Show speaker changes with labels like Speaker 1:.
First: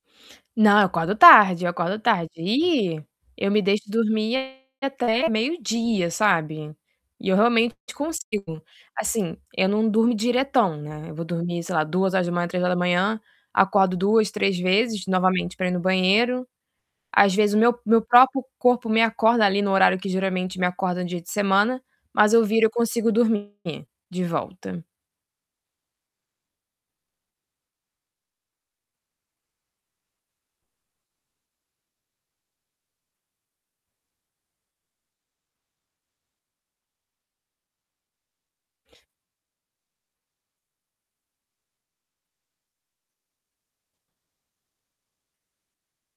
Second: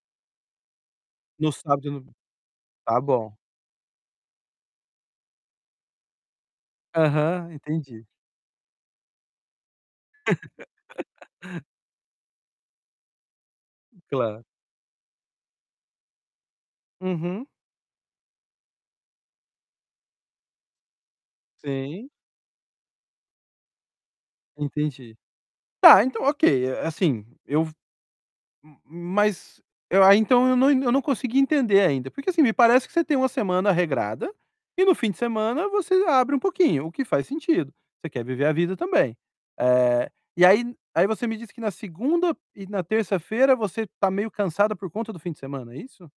Speaker 1: Não, eu acordo
Speaker 2: No
Speaker 1: tarde. Eu
Speaker 2: sábado, eu
Speaker 1: acordo
Speaker 2: não v
Speaker 1: tarde.
Speaker 2: Tá
Speaker 1: Ih,
Speaker 2: bom.
Speaker 1: eu me deixo dormir até meio-dia, sabe. E eu
Speaker 2: Aham,
Speaker 1: realmente
Speaker 2: entendi.
Speaker 1: consigo. Assim, eu não durmo diretão, né. Eu vou dormir, sei lá, 2h, 3h. Acordo 2,
Speaker 2: Claro.
Speaker 1: 3 vezes novamente pra ir no banheiro. Às
Speaker 2: Uhum.
Speaker 1: vezes, o meu meu próprio corpo me acorda ali no horário que geralmente me acorda no dia de semana.
Speaker 2: Sim.
Speaker 1: Mas eu viro, eu consigo dormir de volta.
Speaker 2: Entendi. Tá, então ok. Eh, assim, eu v m mas eu aí então eu não eu não consegui entender ainda. Porque assim, me parece que você tem uma semana regrada e no fim de semana você abre um pouquinho, o que faz sentido. Você quer viver a vida também. Eh, e aí aí você me diz que na segunda e na terça-feira você tá meio cansada por conta do fim de semana, é isso?